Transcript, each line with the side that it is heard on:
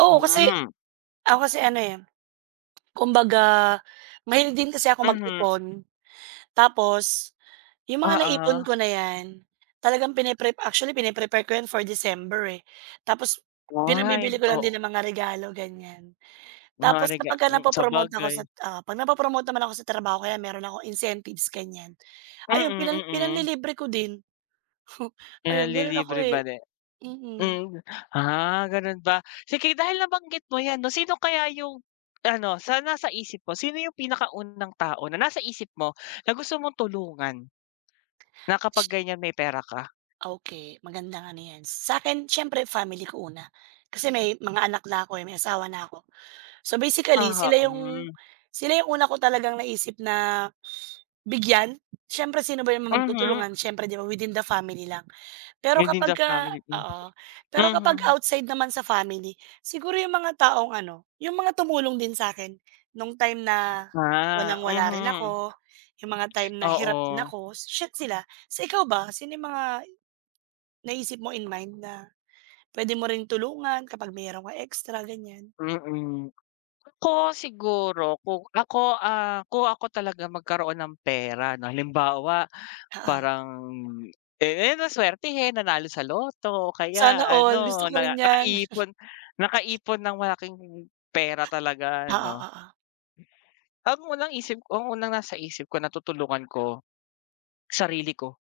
right: Oo kasi
left: Mm.
right: ako kasi ano eh, kumbaga, mahilig din kasi ako
left: Mhm.
right: mag-ipon. Tapos yung mga naipon
left: Oo.
right: ko na yan, talagang pine-prep actually pine-prepare ko yan for December eh. Tapos pinang-bibili
left: Why,
right: ko lang
left: oo.
right: din ng mga regalo ganyan.
left: Mga
right: Tapos
left: rega
right: kapagka
left: hmm
right: na-po-promote ako sa
left: sabagay.
right: oo pag na-po-promote naman ako sa trabaho kaya meron akong incentives ganyan, ayun, pinang
left: Mm, mm.
right: pinang-lilibre ko din. Hmm. Ayun meron ako
left: Pinanlilibre
right: eh.
left: ba din.
right: Mm.
left: Hmm ah, ganun ba? Sige dahil nabanggit mo yan no sino kaya yung ano, sa nasa isip mo, sino yung pinakaunang tao na nasa isip mo, na gusto mong tulungan? Na kapag
right: Sh
left: ganyan may pera ka?
right: Okey. Magandang ano yan, sa'kin siyempre family ko una, kasi may mga anak na ako eh, may asawa na ako. So basically
left: Oho,
right: sila yung
left: mm.
right: sila yung una ko talagang naisip na bigyan. Siyempre sino ba yung
left: Mhm.
right: magtutulungan siyempre di ba within the family lang. Pero
left: Within the
right: kapagka
left: family din?
right: oo, pero kapag
left: Mhm.
right: outside naman sa family, siguro yung mga taong ano, yung mga tumulong din sa'kin, nung time na
left: Ah,
right: walang-wala rin
left: mhm.
right: ako, yung mga time na hirap din
left: Oo.
right: ako, shi sila. Sa ikaw ba sino yung mga, naisip mo in mind na, pwede mo rin tulungan kapag meron kang extra ganyan.
left: Mm. Ako siguro, kung ako, ah, kung ako talaga magkaroon ng pera no halimbawa,
right: Oo.
left: parang, eh na swertehen, nanalo sa lotto, o kaya
right: Sana all,
left: ano,
right: gusto ko
left: na
right: rin yan.
left: nakaipon nakaipon ng malaking pera talaga
right: Oo,
left: ano.
right: oo.
left: Ang unang isip ang unang nasa isip ko natutulungan ko, sarili ko.